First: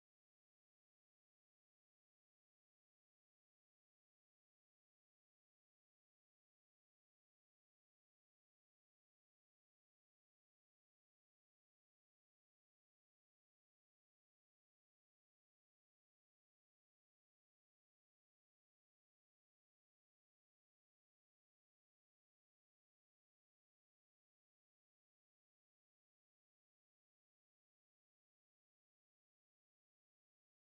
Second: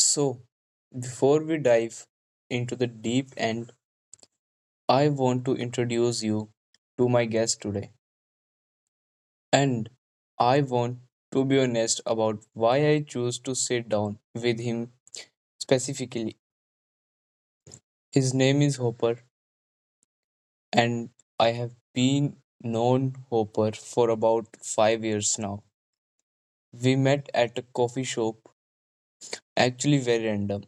So, before we dive into the deep end, I want to introduce you to my guest today. And I want to be honest about why I chose to sit down with him specifically. His name is Hopper, and I have been known Hopper for about 5 years now. We met at a coffee shop, actually very random.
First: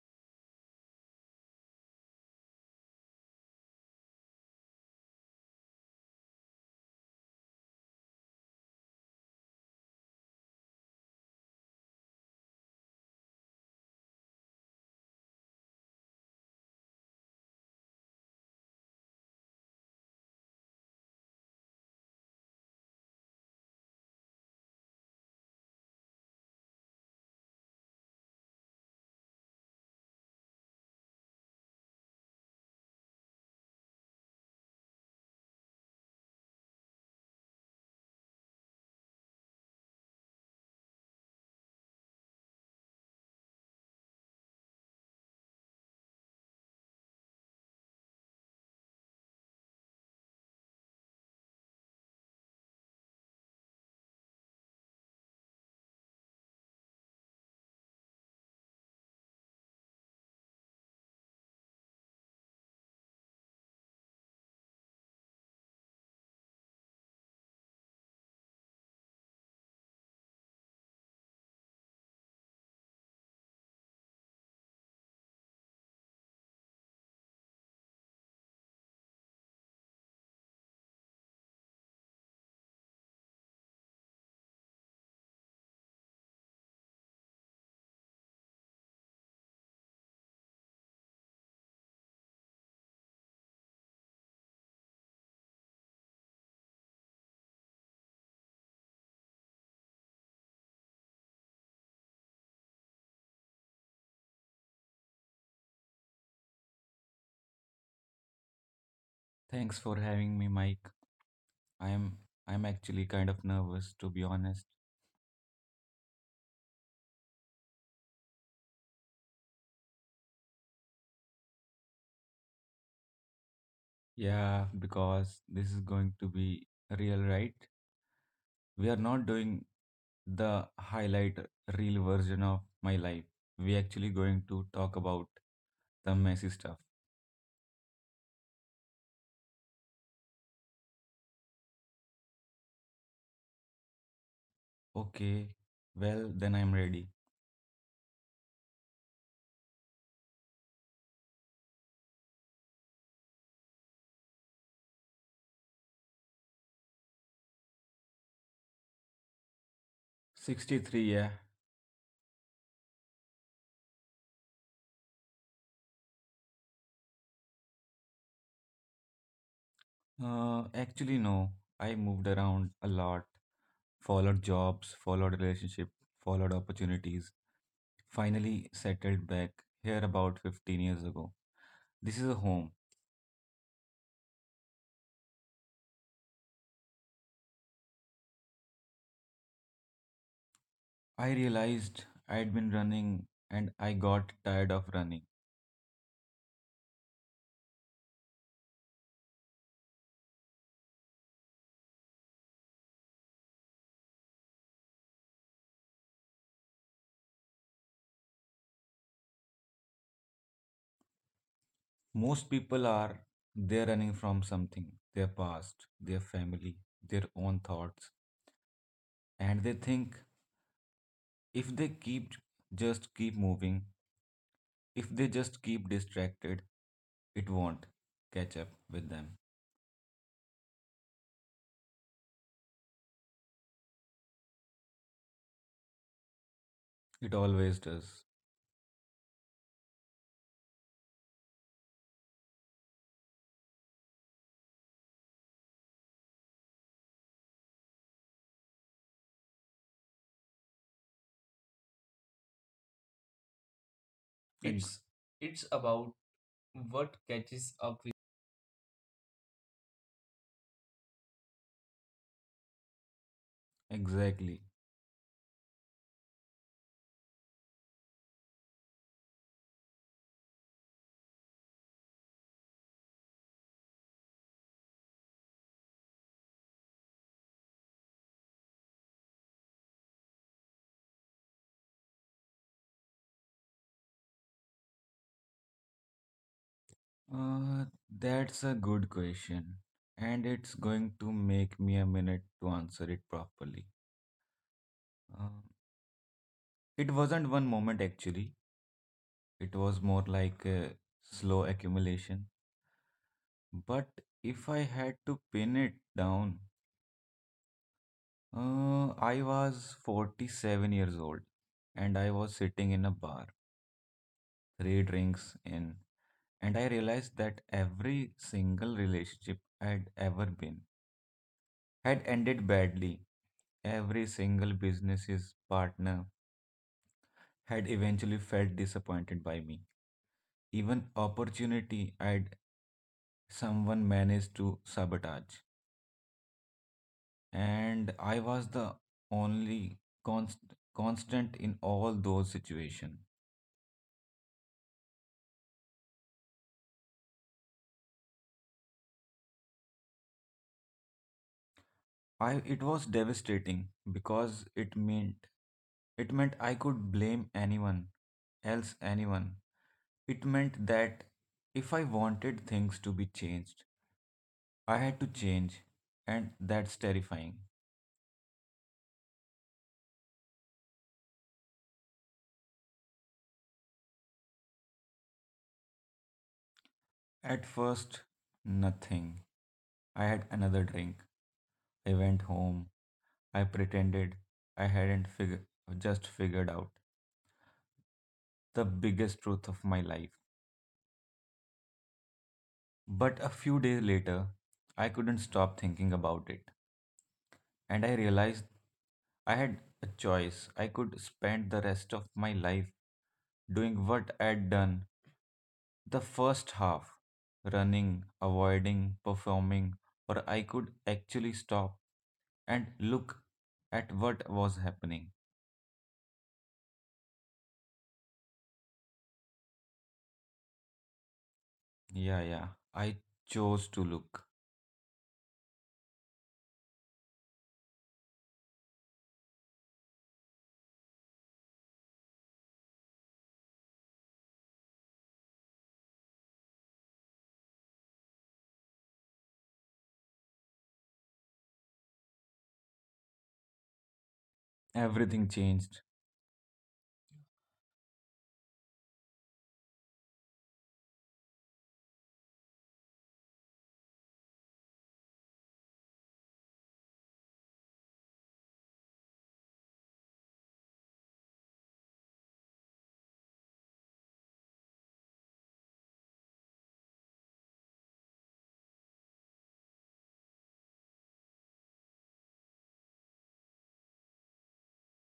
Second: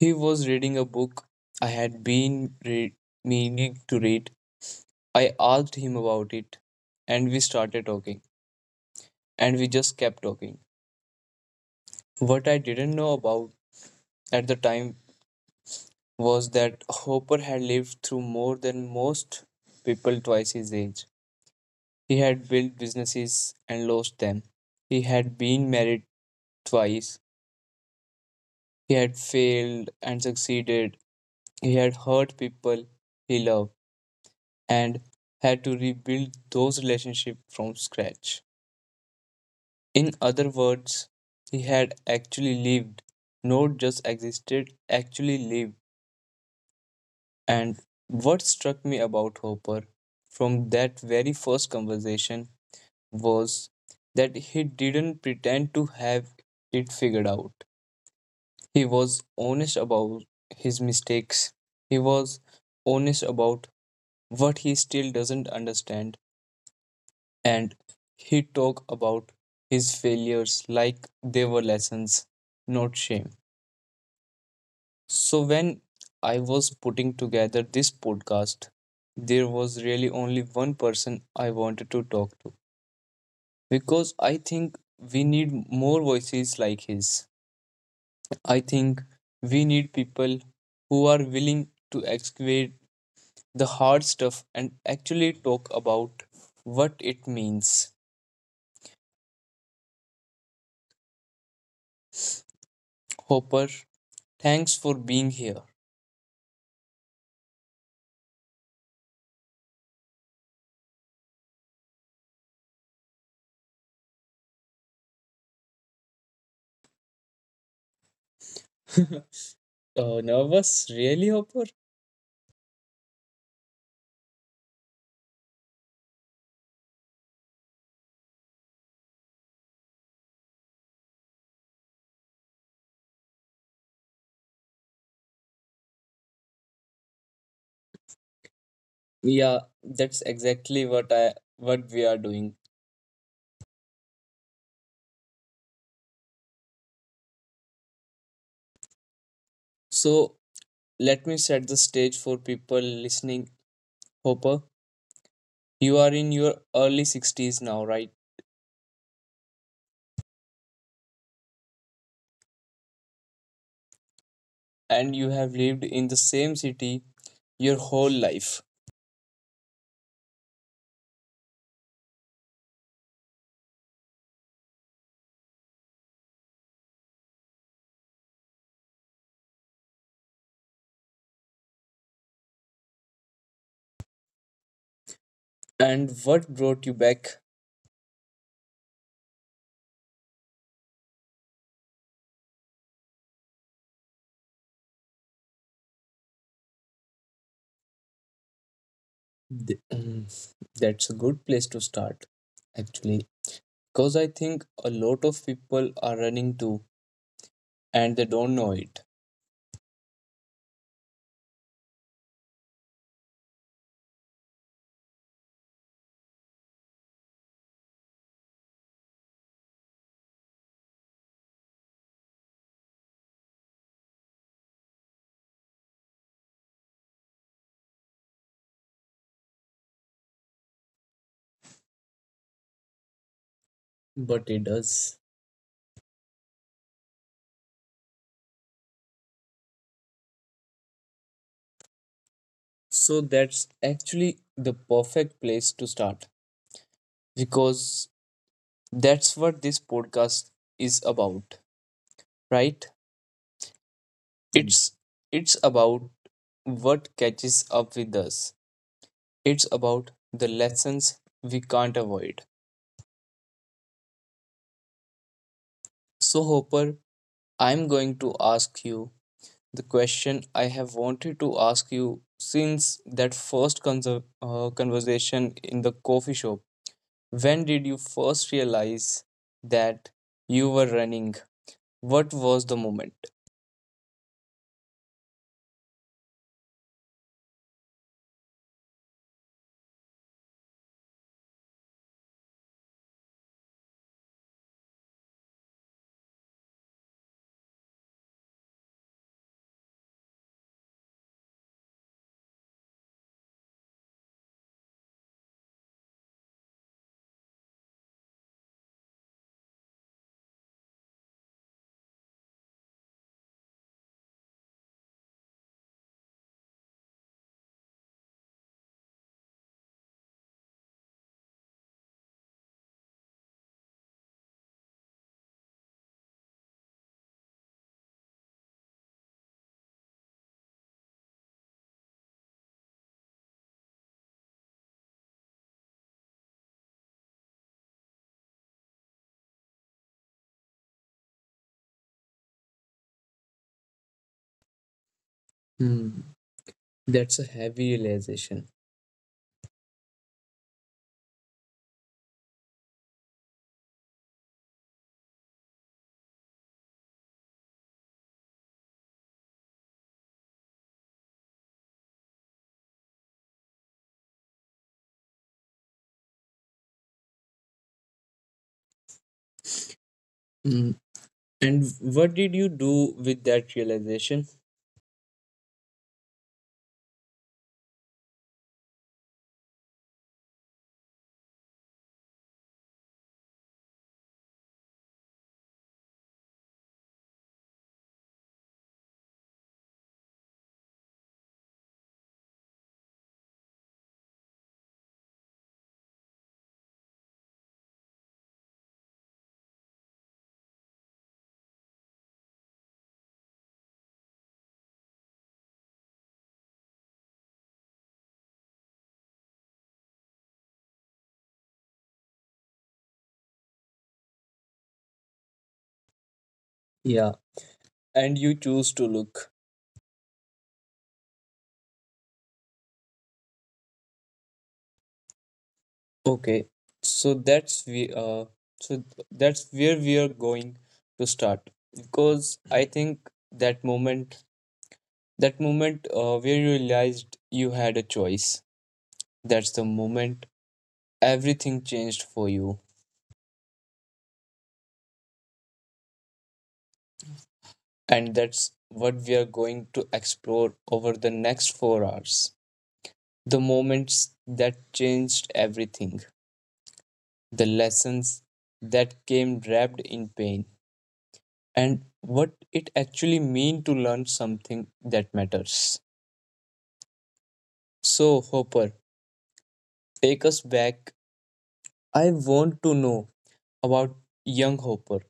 He was reading a book I had been meaning to read. I asked him about it, and we started talking, and we just kept talking. What I didn't know about at the time was that Hopper had lived through more than most people twice his age. He had built businesses and lost them. He had been married twice. He had failed and succeeded. He had hurt people he loved and had to rebuild those relationships from scratch. In other words, he had actually lived, not just existed, actually lived. And what struck me about Hopper from that very first conversation was that he didn't pretend to have it figured out. He was honest about his mistakes, he was honest about what he still doesn't understand, and he talked about his failures like they were lessons, not shame. So, when I was putting together this podcast, there was really only one person I wanted to talk to because I think we need more voices like his. I think we need people who are willing to excavate the hard stuff and actually talk about what it means. Hopper, thanks for being here. Thanks for having me, Mike. I'm I'm actually kind of nervous to be honest. Oh, nervous? Really, Hopper? Yeah, because this is going to be real, right? We are not doing the highlight reel version of my life. We actually going to talk about the messy stuff. Yeah, that's exactly what we are doing. Okay, well then I'm ready. So let me set the stage for people listening. Hopper, you are in your early 60s now, right? 63, yeah. And you have lived in the same city your whole life. Actually no. I moved around a lot, followed jobs, followed relationship, followed opportunities. Finally settled back here about 15 years ago. This is a home. And what brought you back? I realized I'd been running and I got tired of running. Th- mm, That's a good place to start, actually. Because I think a lot of people are running too, and they don't know it. Most people are they're running from something, their past, their family, their own thoughts, and they think if they keep just keep moving, if they just keep distracted, it won't catch up with them. But it does. It always does. So that's actually the perfect place to start. Because that's what this podcast is about, right? And it's It's it's it's about about what what catches catches up up with. with us. It's about the lessons we can't avoid. Exactly. So, Hopper, I'm going to ask you the question I have wanted to ask you since that first conversation in the coffee shop. When did you first realize that you were running? What was the moment? Uh, that's a good question, and it's going to make me a minute to answer it properly. Um, it wasn't one moment actually, it was more like a slow accumulation. But if I had to pin it down, I was 47 years old and I was sitting in a bar, three drinks in, and I realized that every single relationship I'd ever been had ended badly. Every single business's partner had eventually felt disappointed by me. Even opportunity I'd someone managed to sabotage. And I was the only const- constant in all those situations. Hmm, that's a heavy realization. I It was devastating because it meant I could blame anyone else anyone. It meant that if I wanted things to be changed, I had to change, and that's terrifying. And what did you do with that realization? At first, nothing. I had another drink. I went home. I pretended I hadn't fig- just figured out the biggest truth of my life. But a few days later, I couldn't stop thinking about it, and I realized I had a choice. I could spend the rest of my life doing what I had done the first half, running, avoiding, performing, or I could actually stop and look at what was happening. Yeah. And you choose to look. Yeah. I chose to look. Okay, so so that's where we are going to start, because I think that moment, where you realized you had a choice, that's the moment everything changed for you. Everything changed. And that's what we are going to explore over the next 4 hours: the moments that changed everything, the lessons that came wrapped in pain, and what it actually means to learn something that matters. So, Hopper, take us back. I want to know about young Hopper.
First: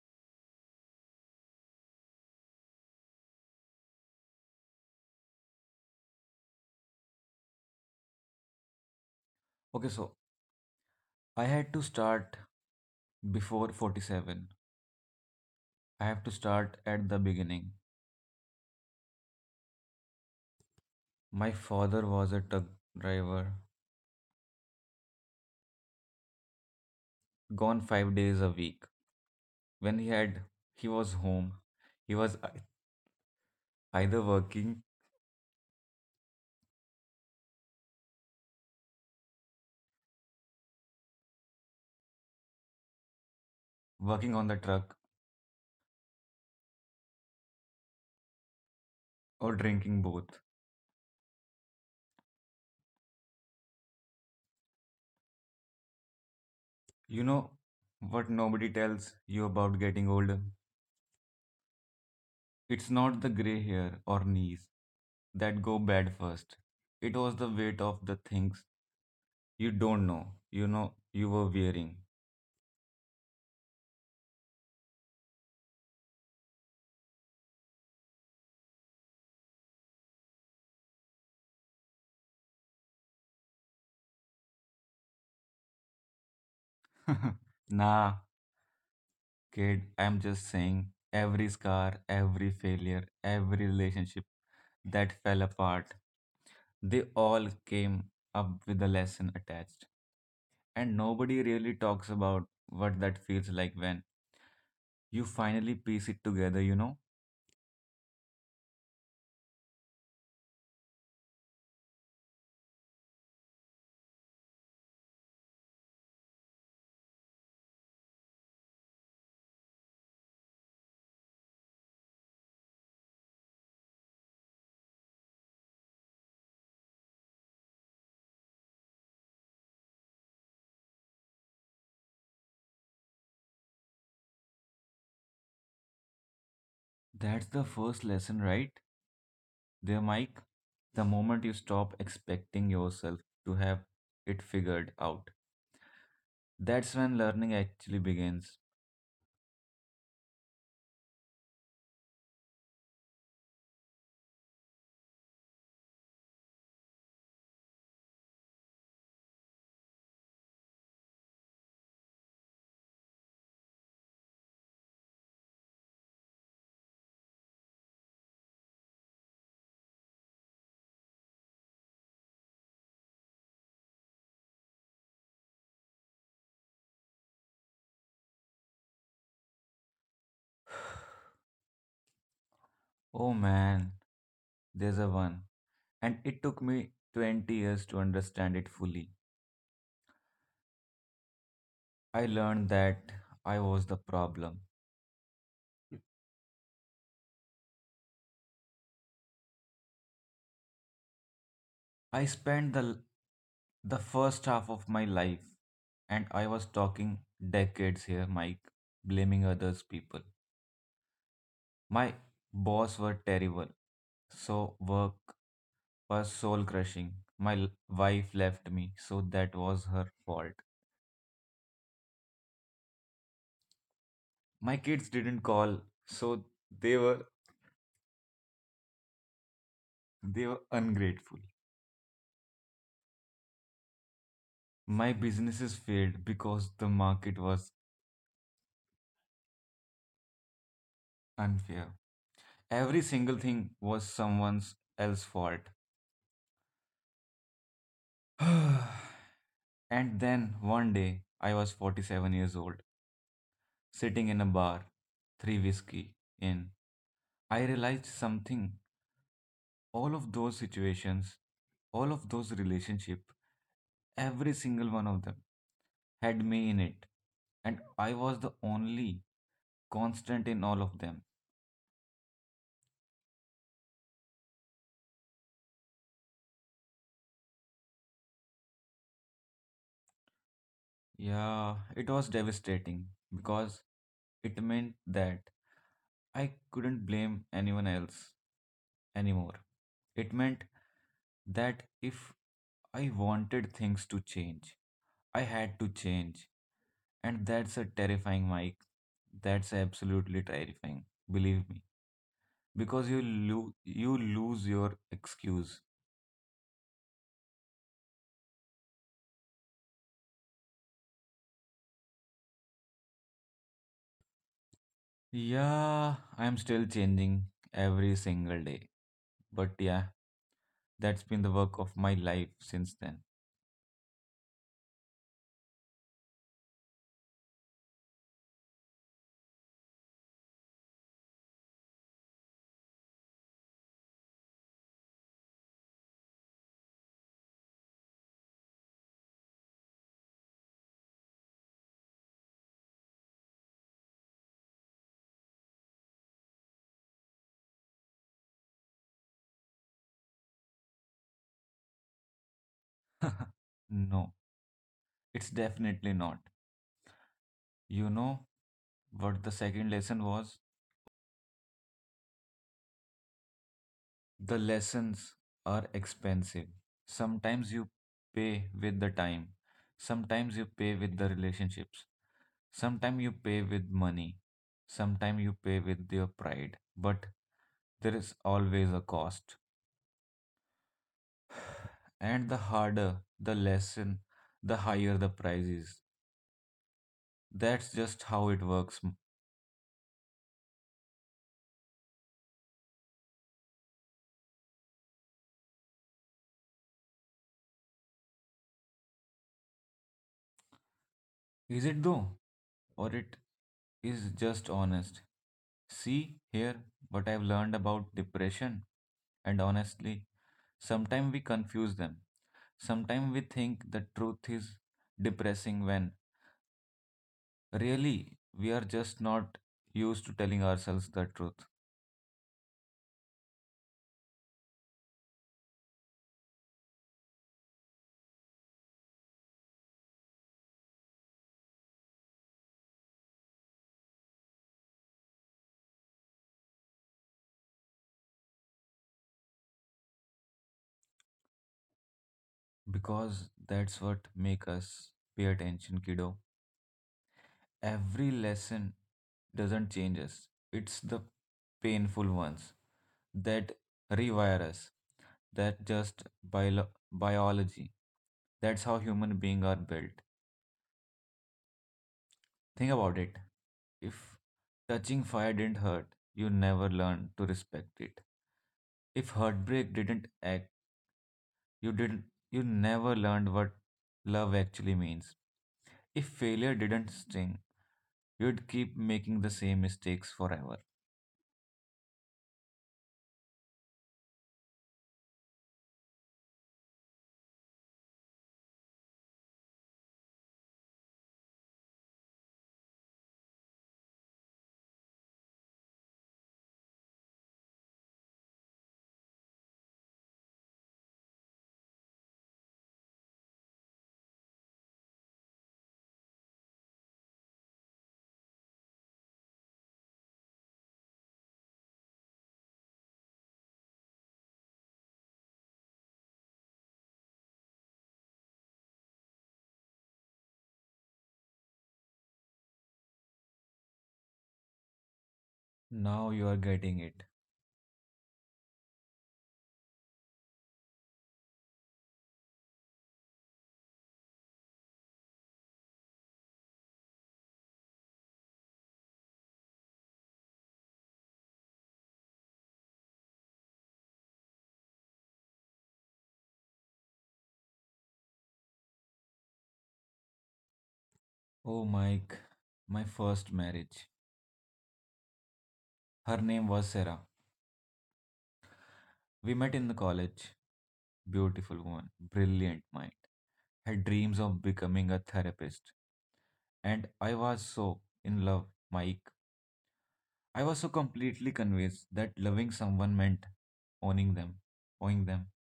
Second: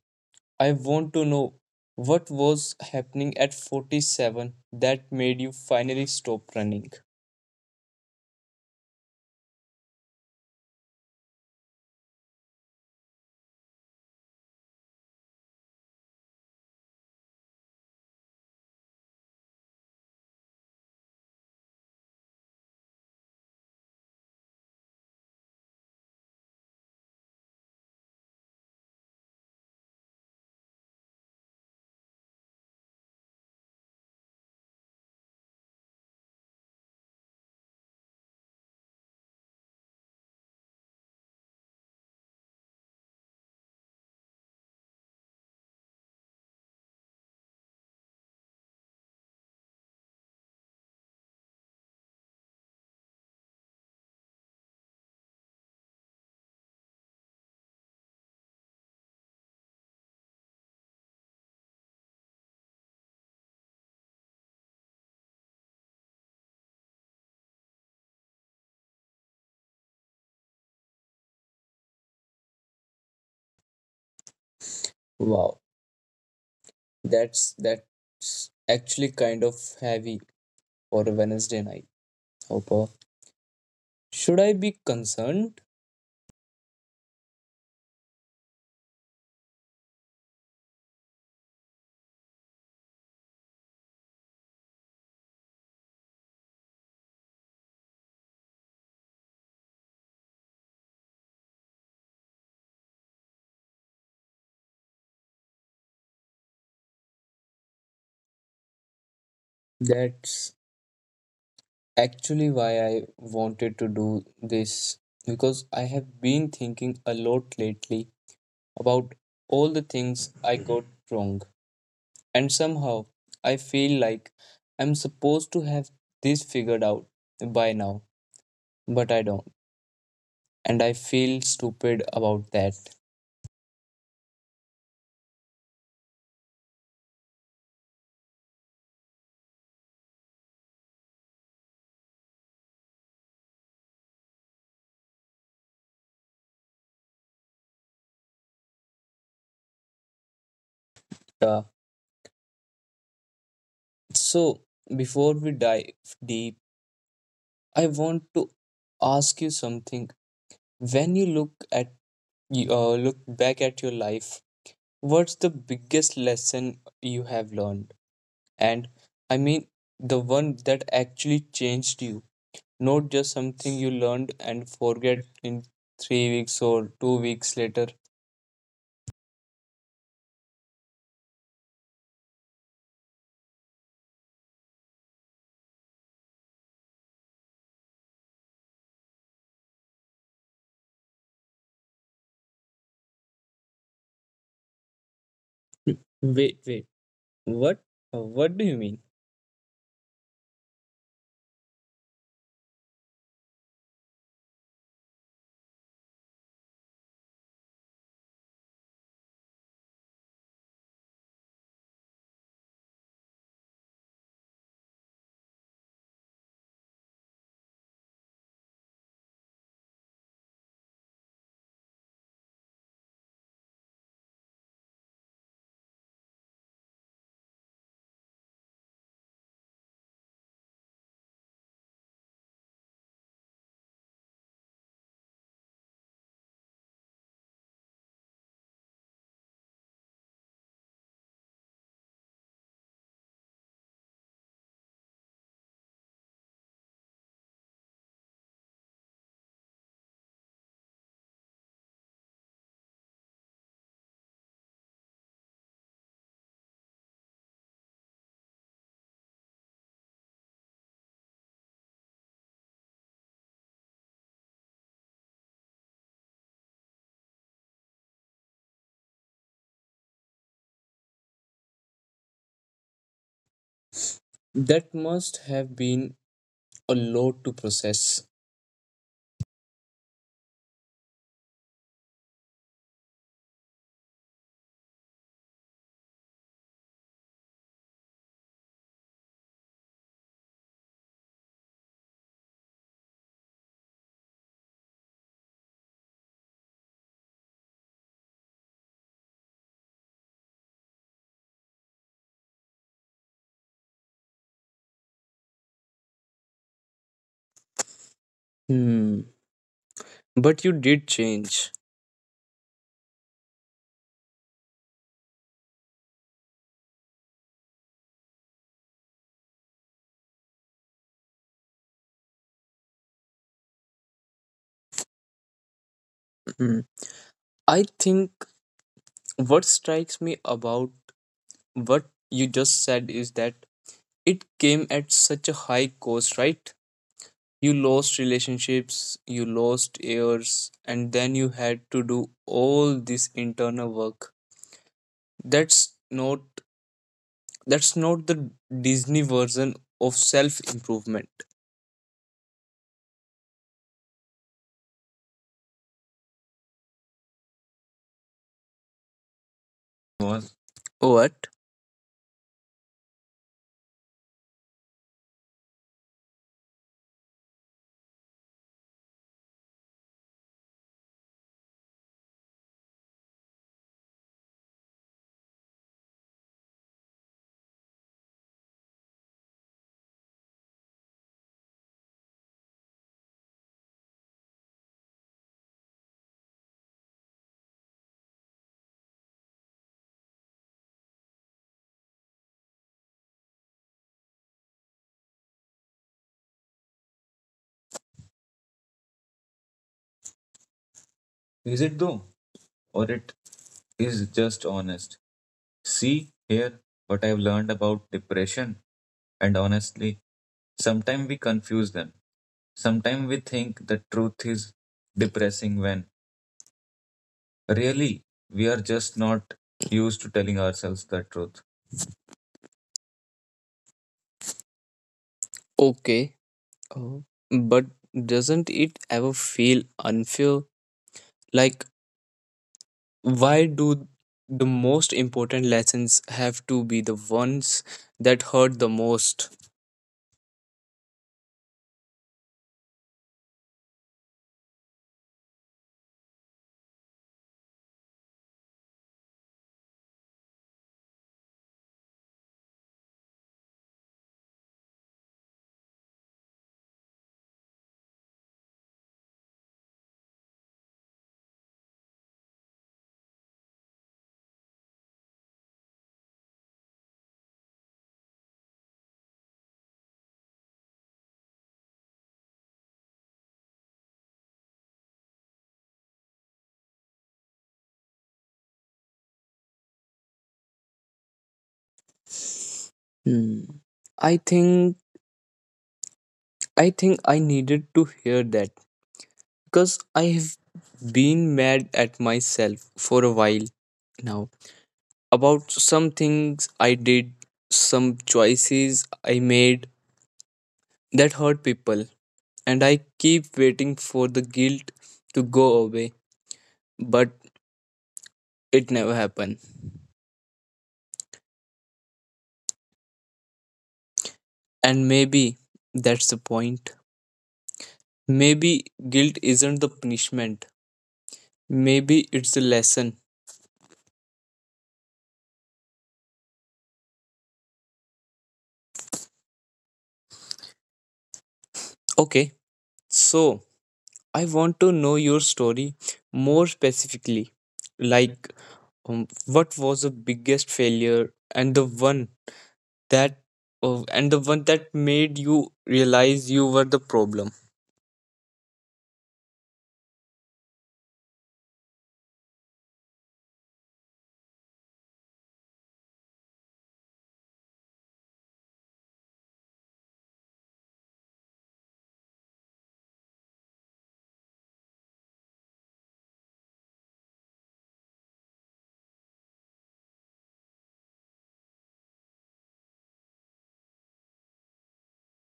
I want to know what was happening at 47 that made you finally stop running. Okay, so I had to start before 47. I have to start at the beginning. My father was a truck driver, gone 5 days a week. When he was home. He was either working on the truck or drinking both. You know what nobody tells you about getting older? It's not the gray hair or knees that go bad first. It was the weight of the things you don't know, you were wearing. Wow, that's actually kind of heavy for a Wednesday night, Hopper. Should I be concerned? Nah, kid, I'm just saying every scar, every failure, every relationship that fell apart, they all came up with a lesson attached. And nobody really talks about what that feels like when you finally piece it together, you know? That's actually why I wanted to do this, because I have been thinking a lot lately about all the things I got wrong. And somehow I feel like I'm supposed to have this figured out by now, but I don't. And I feel stupid about that. That's the first lesson, right? There, Mike. The moment you stop expecting yourself to have it figured out, that's when learning actually begins. Uh, so, before we dive deep, I want to ask you something. When you look back at your life. What's the biggest lesson you have learned? And I mean, the one that actually changed you, not just something you learned and forget in 3 weeks or 2 weeks later. Oh man, there's a one. And it took me 20 years to understand it fully. I learned that I was the problem. Wait, wait, what? What do you mean? I spent the first half of my life, and I was talking decades here, Mike, blaming others people. My boss were terrible, so work was soul crushing. My wife left me, so that was her fault. My kids didn't call, so they were they were ungrateful. My businesses failed because the market was unfair. Every single thing was someone's else fault. And then one day I was 47 years old. Sitting in a bar, three whiskey in. I realized something. All of those situations, all of those relationships, every single one of them had me in it. And I was the only constant in all of them. That must have been a lot to process. Yeah, it was devastating because it meant that I couldn't blame anyone else anymore. It meant that if I wanted things to change, I had to change. And that's a terrifying, Mike. That's absolutely terrifying. Believe me. Because you lose your excuse. Hmm. But you did change. Yeah, I'm still changing every single day. But yeah, that's been the work of my life since then. Hmm. I think what strikes me about what you just said is that it came at such a high cost, right? You lost relationships, you lost years, and then you had to do all this internal work. That's not that's not the Disney version of self improvement. No, it's definitely not. You know what the second lesson was? Was what? The lessons are expensive. Sometimes you pay with the time. Sometimes you pay with the relationships. Sometimes you pay with money. Sometimes you pay with your pride. But there is always a cost. And the harder the lesson, the higher the price is. That's just how it works. Is Is it it though, though? Or or it it is is just just honest? honest? See See here here what what I've I've learned learned about about depression depression, and and honestly, honestly, sometimes sometimes we we confuse confuse them. them. Sometimes Sometimes we we think think the the truth truth is is depressing depressing when when really, really we we are are just just not not used used to to telling telling ourselves ourselves the the truth. truth. Okay, uh, but doesn't it ever feel unfair? Like, why do the most important lessons have to be the ones that hurt the most? Because that's what make us pay attention, kiddo. Every lesson doesn't change us. It's the painful ones that rewire us. That just biology. That's how human beings are built. Think about it. If touching fire didn't hurt, you never learned to respect it. If heartbreak didn't act, you didn't you never learned what love actually means. If failure didn't sting, you'd keep making the same mistakes forever. Hmm. I think I think I needed to hear that, because I have been mad at myself for a while now about some things I did, some choices I made, that hurt people. And I keep waiting for the guilt to go away, but it never happened. And maybe that's the point. Maybe guilt isn't the punishment, maybe it's a lesson. Now you are getting it. Okay, so I want to know your story more specifically. Like, what was the biggest failure, and that the one that made you realize you were the problem? Oh, Mike, my first marriage. Her name was Sarah. We met in the college. Beautiful woman, brilliant mind. Had dreams of becoming a therapist. And I was so in love, Mike. I was so completely convinced that loving someone meant owning them, owning them.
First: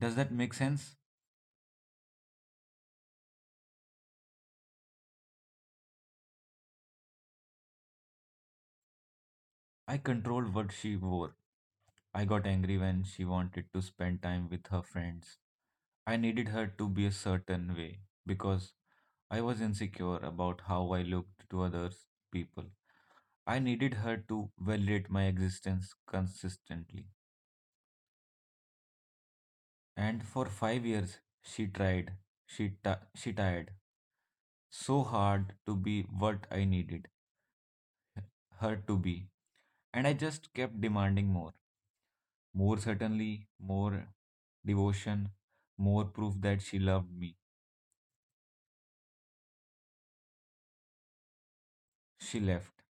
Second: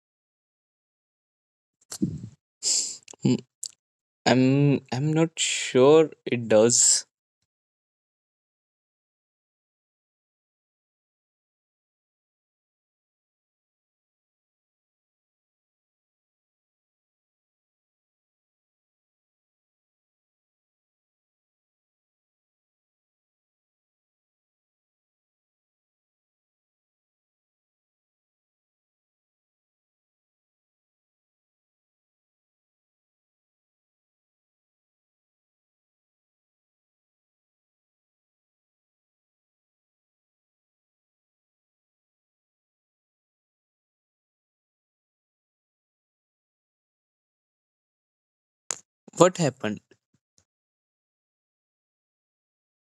Does that make sense? I'm not sure it does. I controlled what she wore. I got angry when she wanted to spend time with her friends. I needed her to be a certain way because I was insecure about how I looked to other people. I needed her to validate my existence consistently. And for 5 years, she tried. She tried so hard to be what I needed her to be. And I just kept demanding more. More certainly, more devotion, more proof that she loved me. What happened? She left.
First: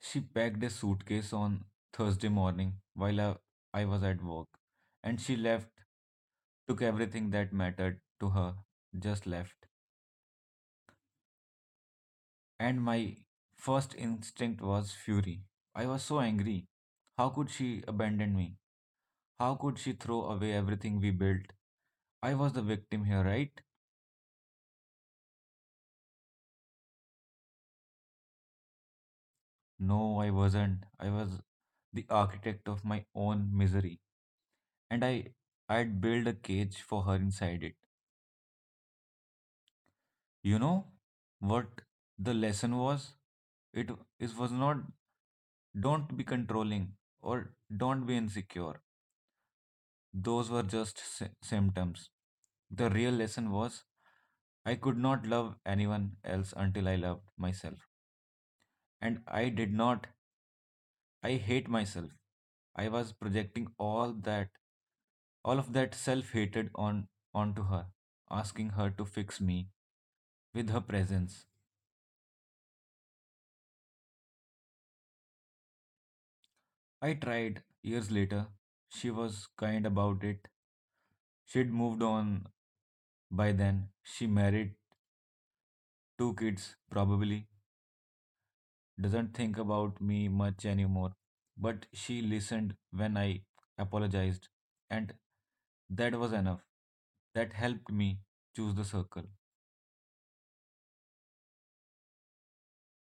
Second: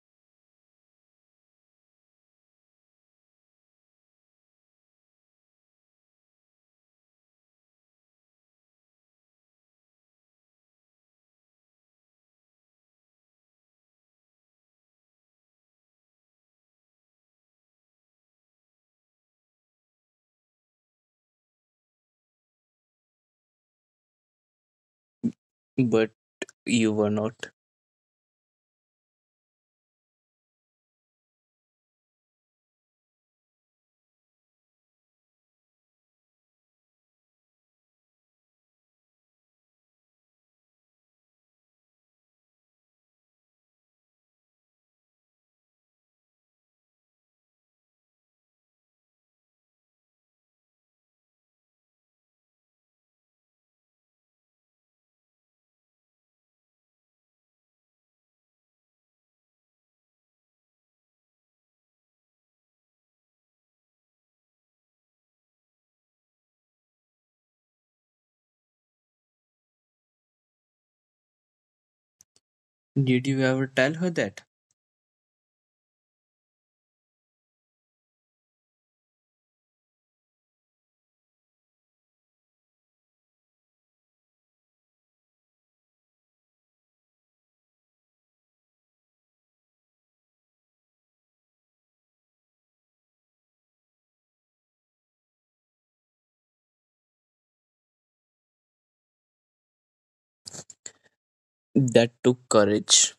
She packed a suitcase on Thursday morning while I was at work, and she left, took everything that mattered to her, just left. And my first instinct was fury. I was so angry. How could she abandon me? How could she throw away everything we built? I was the victim here, right? But you were not. No, I wasn't. I was the architect of my own misery, and I'd build a cage for her inside it. You know what the lesson was? It it was not don't be controlling or don't be insecure. Those were just symptoms. The real lesson was I could not love anyone else until I loved myself, and I did not I hate myself. I was projecting all of that self-hatred on onto her, asking her to fix me with her presence. Did you ever tell her that? I tried years later. She was kind about it. She'd moved on by then. She married two kids, probably. Doesn't think about me much anymore. But she listened when I apologized, and that was enough. That helped me choose the circle. That took courage.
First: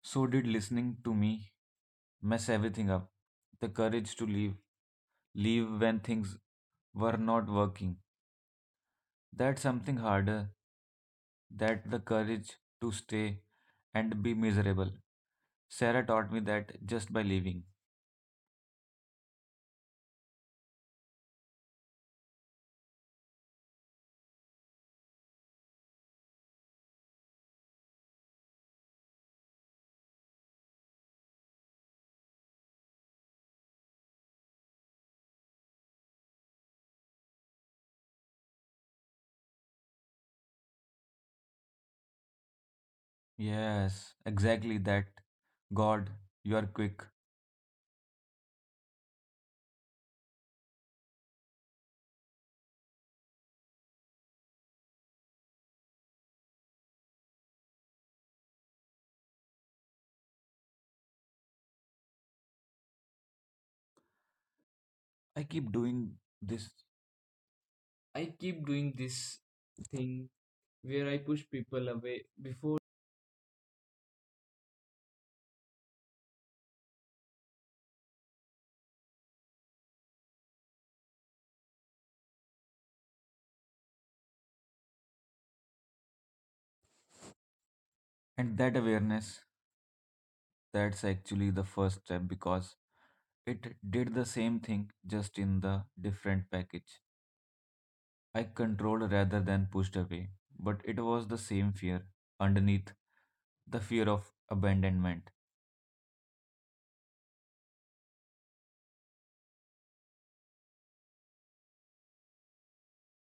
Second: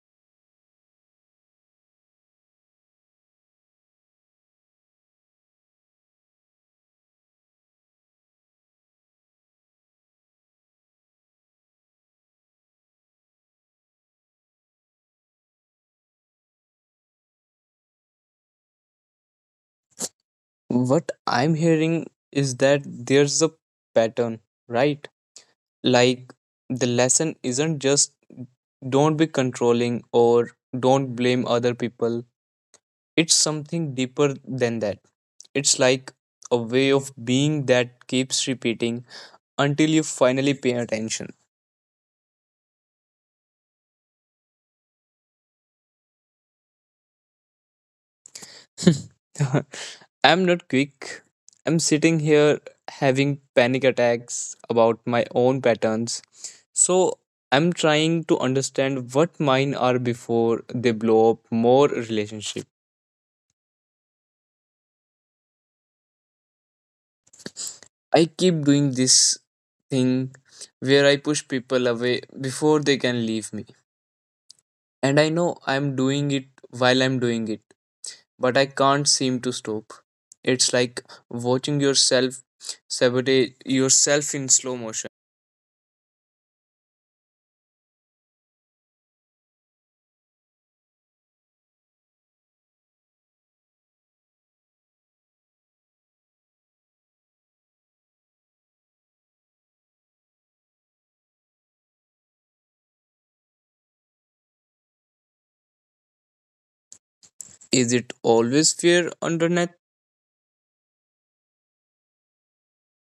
So did listening to me mess everything up? The courage to leave, leave when things were not working. That's something harder that the courage to stay and be miserable. Sarah taught me that just by leaving. What I'm hearing is that there's a pattern, right? Like, the lesson isn't just don't be controlling or don't blame other people. It's something deeper than that. It's like a way of being that keeps repeating until you finally pay attention. Yes, exactly that. God, you are quick. I'm not quick. I'm sitting here having panic attacks about my own patterns. So I'm trying to understand what mine are before they blow up more relationship. I keep doing this. I I keep keep doing doing this this thing thing where where I I push push people people away away before. before they can leave me. And I know I'm doing it while I'm doing it, but I can't seem to stop. It's like watching yourself sabotage yourself in slow motion. And that awareness, that's actually the first step because it did the same thing, just in the different package. I controlled rather than pushed away, but it was the same fear underneath the fear of abandonment. Is it always fair internet?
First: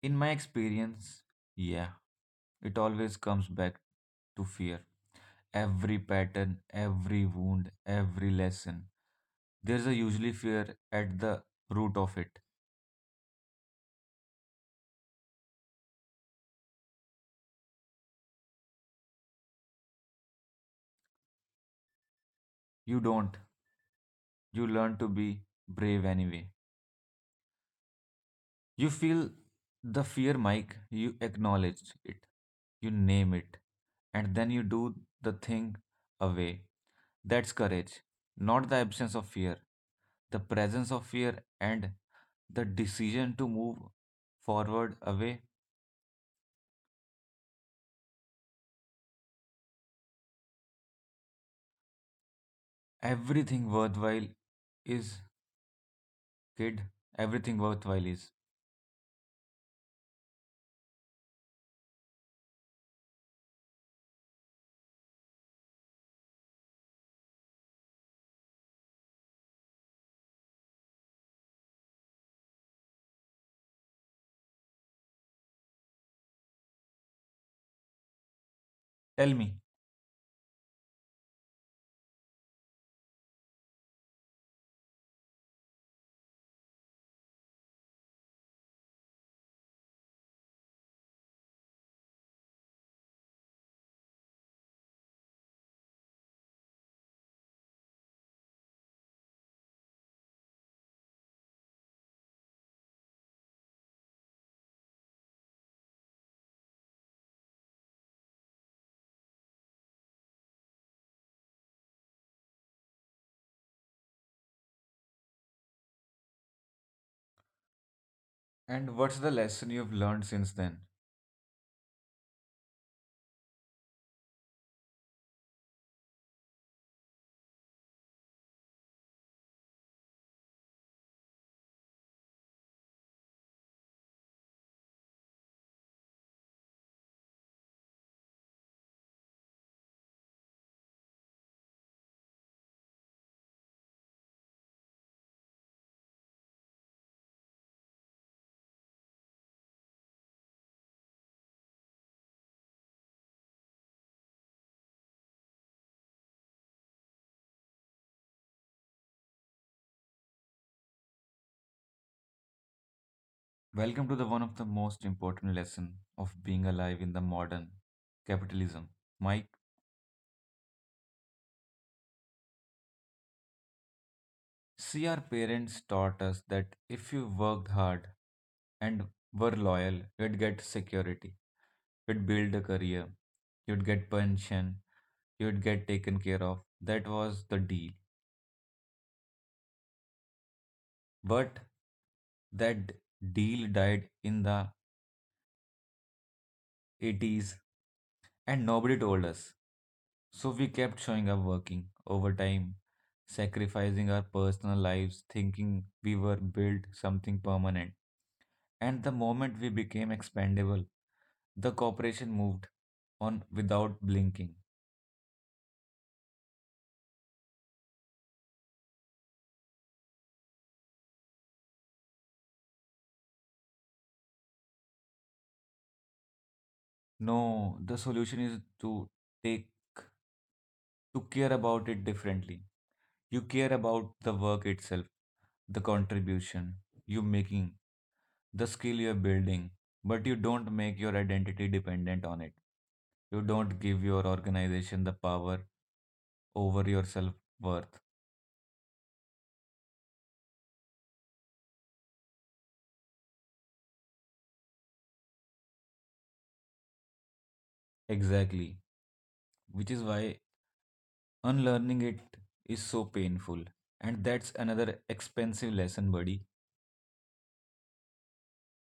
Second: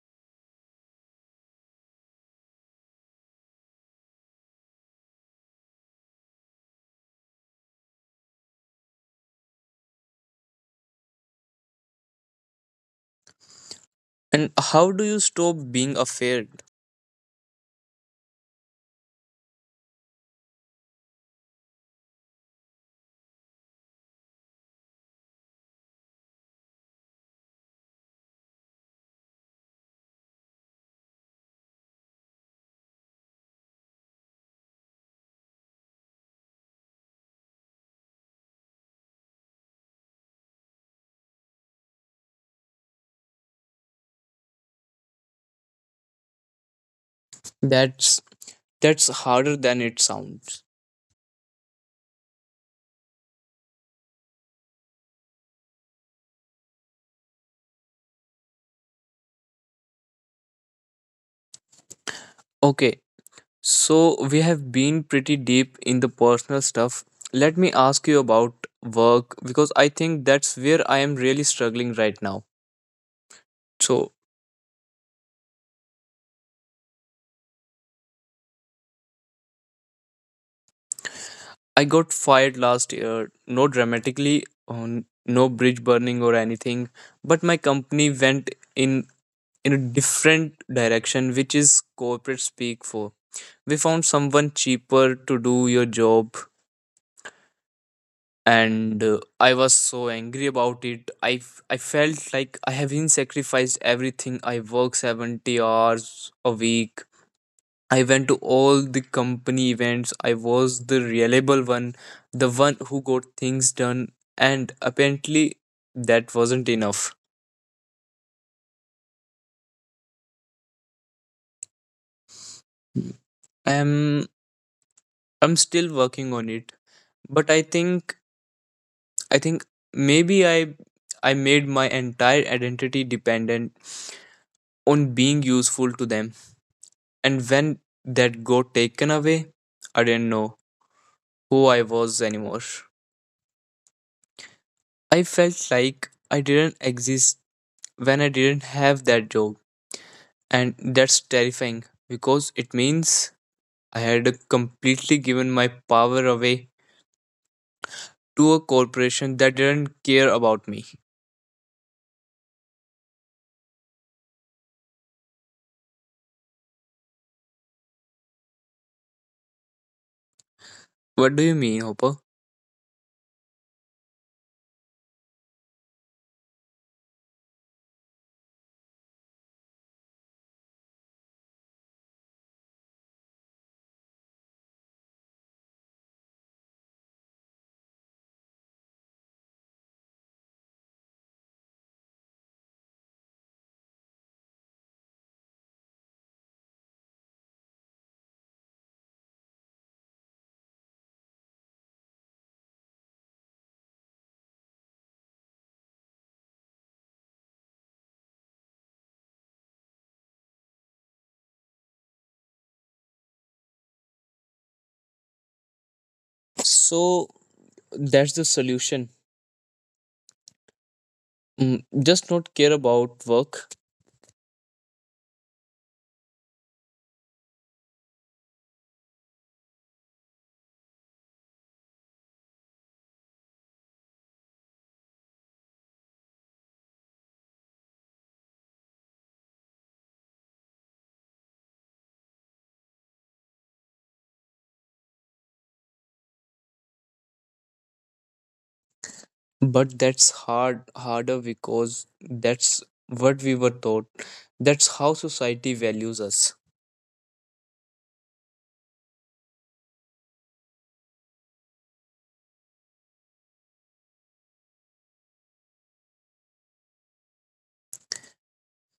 In my experience, yeah, it always comes back to fear. Every pattern, every wound, every lesson, there's a usually fear at the root of it. And how do you stop being afraid? You don't, you learn to be brave anyway. You feel the fear, Mike. You acknowledge it. You name it. And then you do the thing away. That's courage, not the absence of fear. The presence of fear and the decision to move forward away. That's that's harder than it sounds. Everything worthwhile is, kid. Everything worthwhile is. Okay, so we have been pretty deep in the personal stuff. Let me ask you about work, because I think that's where I am really struggling right now. So Tell me. I got fired last year, no dramatically, on no bridge burning or anything, but my company went in in a different direction, which is corporate speak for we found someone cheaper to do your job. And I was so angry about it. I felt like I have been sacrificed everything. I work 70 hours a week. I went to all the company events. I was the reliable one, the one who got things done, and apparently that wasn't enough. And what's the lesson you've learned since then? um I'm still working on it, but I think maybe I made my entire identity dependent on being useful to them. And when that got taken away, I didn't know who I was anymore. I felt like I didn't exist when I didn't have that job. And that's terrifying, because it means I had completely given my power away to a corporation that didn't care about me. Welcome to the one of the most important lesson of being alive in the modern capitalism. Mike. What do you mean, Hopper? See, our parents taught us that if you worked hard and were loyal, you'd get security, you'd build a career, you'd get pension, you'd get taken care of. That was the deal. But that deal died in the 80s and nobody told us. So we kept showing up working overtime, sacrificing our personal lives, thinking we were built something permanent. And the moment we became expendable, the corporation moved on without blinking. So that's the solution? Just not care about work? No, the solution is to take to care about it differently. You care about the work itself, the contribution you're making, the skill you're building, but you don't make your identity dependent on it. You don't give your organization the power over your self worth. But that's harder, because that's what we were taught. That's how society values us. Exactly. Which is why unlearning it is so painful. And that's another expensive lesson, buddy.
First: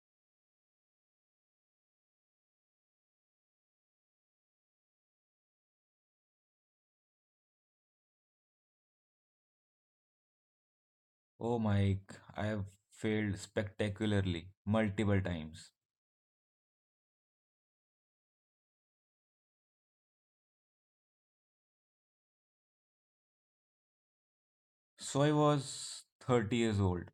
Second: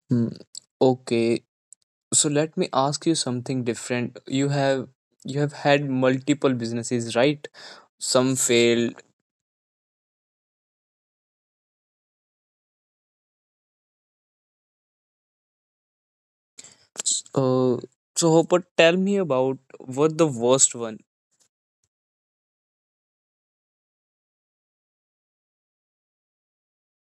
Hmm. Okay, so let me ask you something different. You have, had multiple businesses, right? Some failed. Oh, Mike, I have failed spectacularly multiple times. S- uh, so, hopper, tell me about what the worst one. So I was 30 years old,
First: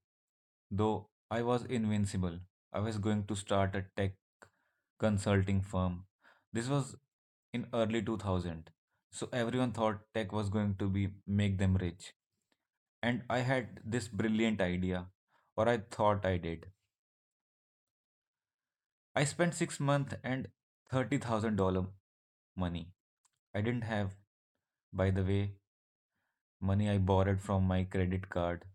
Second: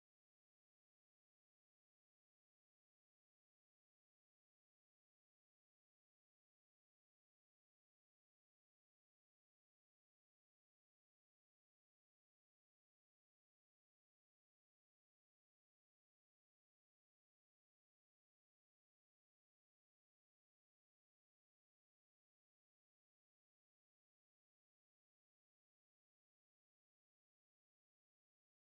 though I was invincible. I was going to start a tech consulting firm. This was in early 2000. So everyone thought tech was going to be make them rich. And I had this brilliant idea, or I thought I did. I spent 6 months and $30,000 in money. I didn't have, by the way, money I borrowed from my credit card.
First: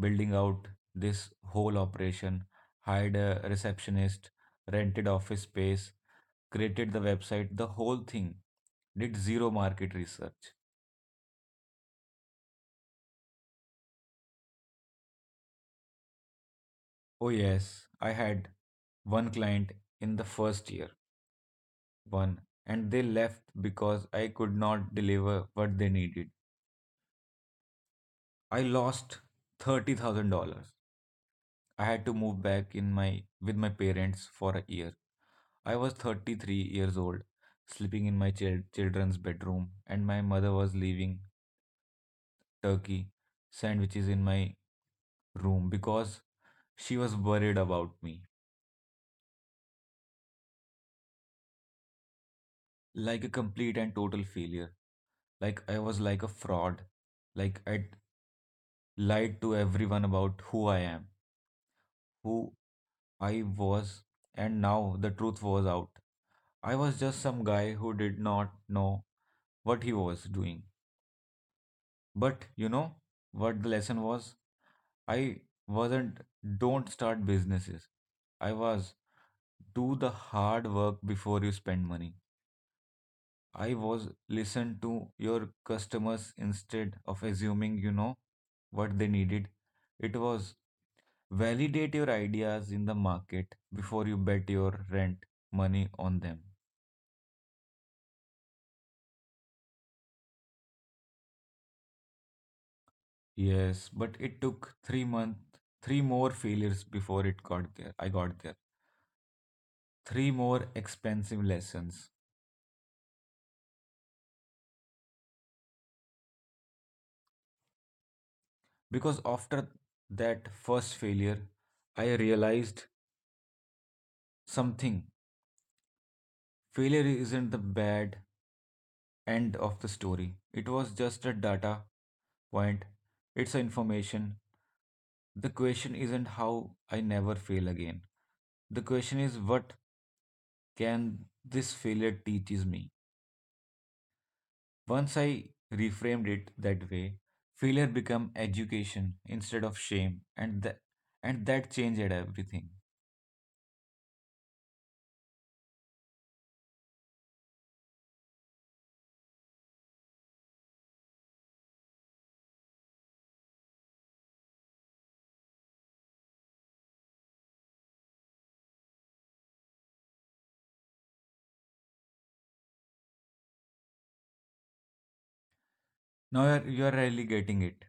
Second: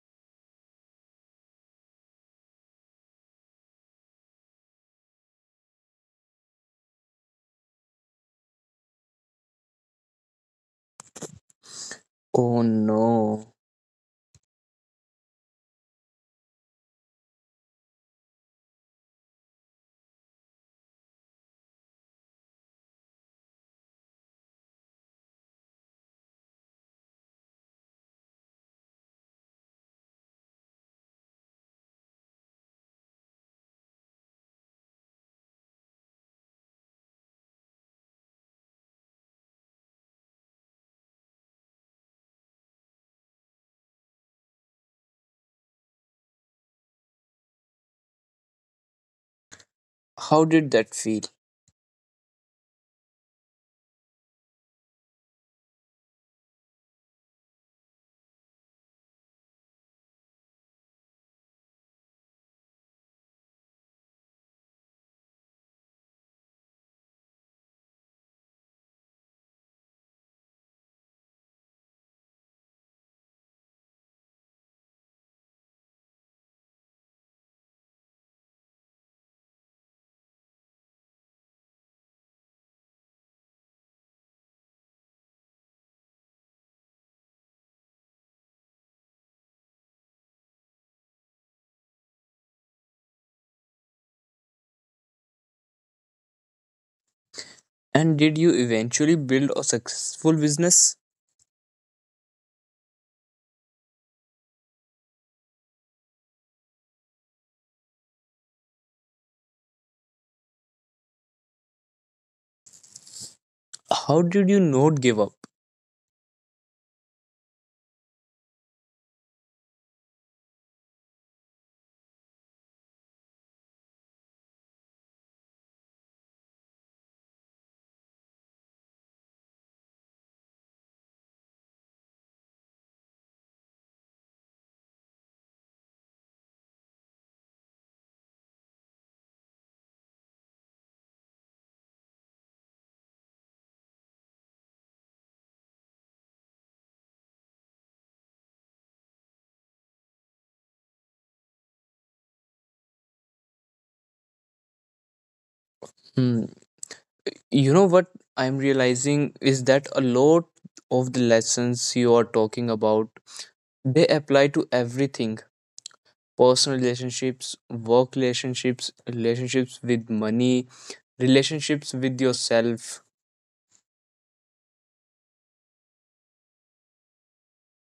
Building out this whole operation, hired a receptionist, rented office space, created the website, the whole thing. Did zero market research. Oh no. Oh yes, I had one client in the first year, one, and they left because I could not deliver what they needed. I lost $30,000. I had to move back in my with my parents for a year. I was 33 years old, sleeping in my children's bedroom, and my mother was leaving turkey sandwiches in my room because she was worried about me. How did that feel? Like a complete and total failure. Like I was like a fraud. Like I lied to everyone about who who I was, and now the truth was out. I was just some guy who did not know what he was doing. But you know what the lesson was? I wasn't don't start businesses. I was do the hard work before you spend money. I was listen to your customers instead of assuming you know what they needed. It was validate your ideas in the market before you bet your rent money on them. And did you eventually build a successful business? Yes, but it took 3 month, three more failures before it got there. I got there. Three more expensive lessons. How did you not give up? Because after that first failure, I realized something. Failure isn't the bad end of the story, it was just a data point, it's information. The question isn't how I never fail again. The question is what can this failure teaches me? Once I reframed it that way, failure become education instead of shame and that changed everything. Hmm. You know what I'm realizing is that a lot of the lessons you are talking about, they apply to everything: personal relationships, work relationships, relationships with money, relationships with yourself. Now you're really getting it.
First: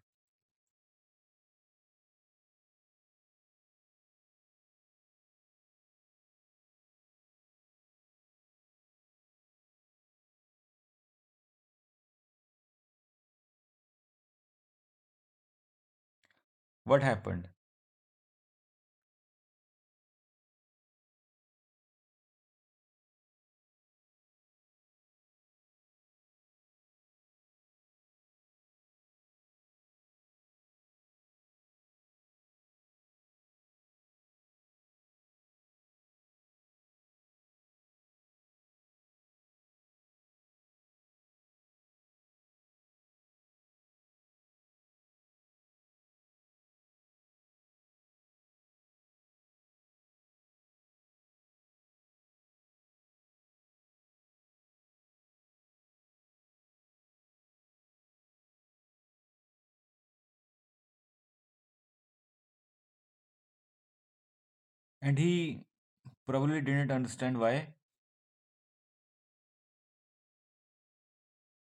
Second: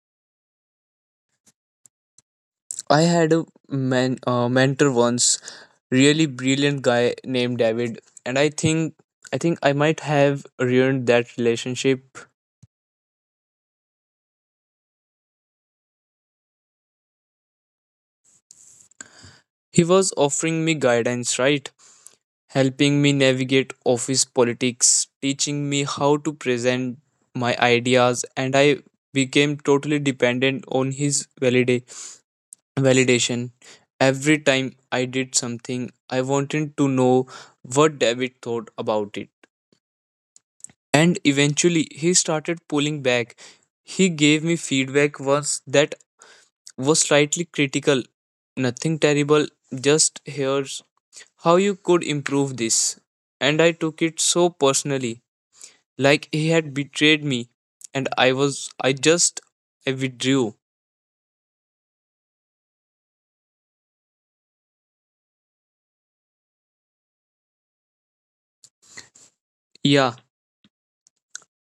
I had a mentor once, really brilliant guy named David. And I think I might have ruined that relationship. What happened? He was offering me guidance, right? Helping me navigate office politics, teaching me how to present my ideas, and I became totally dependent on his validation. Every time I did something, I wanted to know what David thought about it. And eventually, he started pulling back. He gave me feedback once that was slightly critical, nothing terrible, just here how you could improve this. And I took it so personally, like he had betrayed me, and I withdrew. And he probably didn't understand why. Yeah,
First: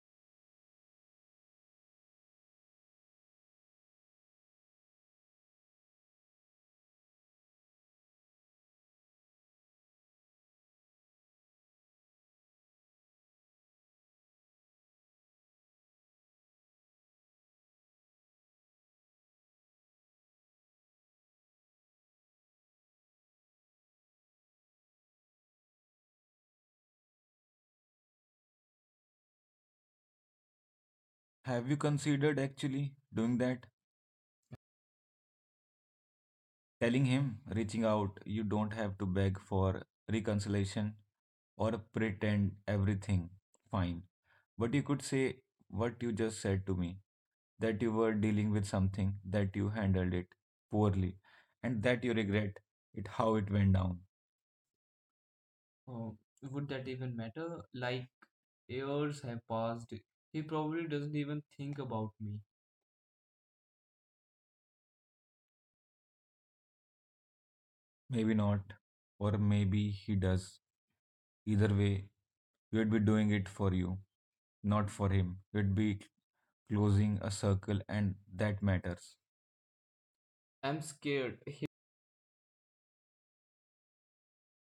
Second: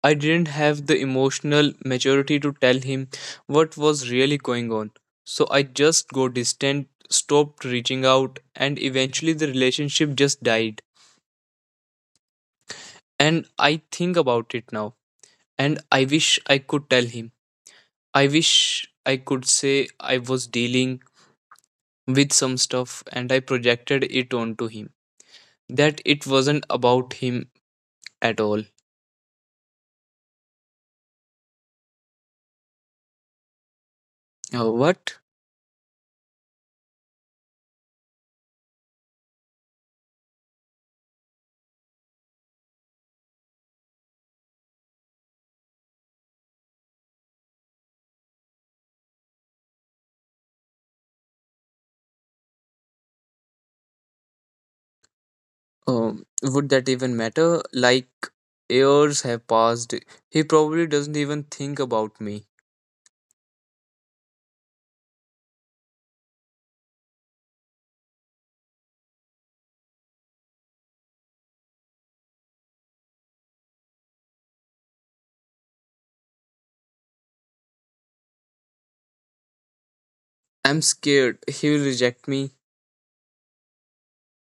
I didn't have the emotional maturity to tell him what was really going on. So I just got distant, stopped reaching out, and eventually the relationship just died. And I think about it now, and I wish I could tell him. I wish I could say I was dealing with some stuff and I projected it onto him. That it wasn't about him at all. Have you considered actually doing that? What? Telling him, reaching out, you don't have to beg for reconciliation or pretend everything fine. But you could say what you just said to me that you were dealing with something, that you handled it poorly, and that you regret it how it went down. Oh, Would would that that even even matter? matter? Like, Like, years years have have passed. passed. He He probably probably doesn't doesn't even even think think about about me. me. Maybe not. Or maybe he does. Either way, you'd be doing it for you, not for him. You'd be closing a circle, and that matters. I'm I'm scared scared. he will reject me.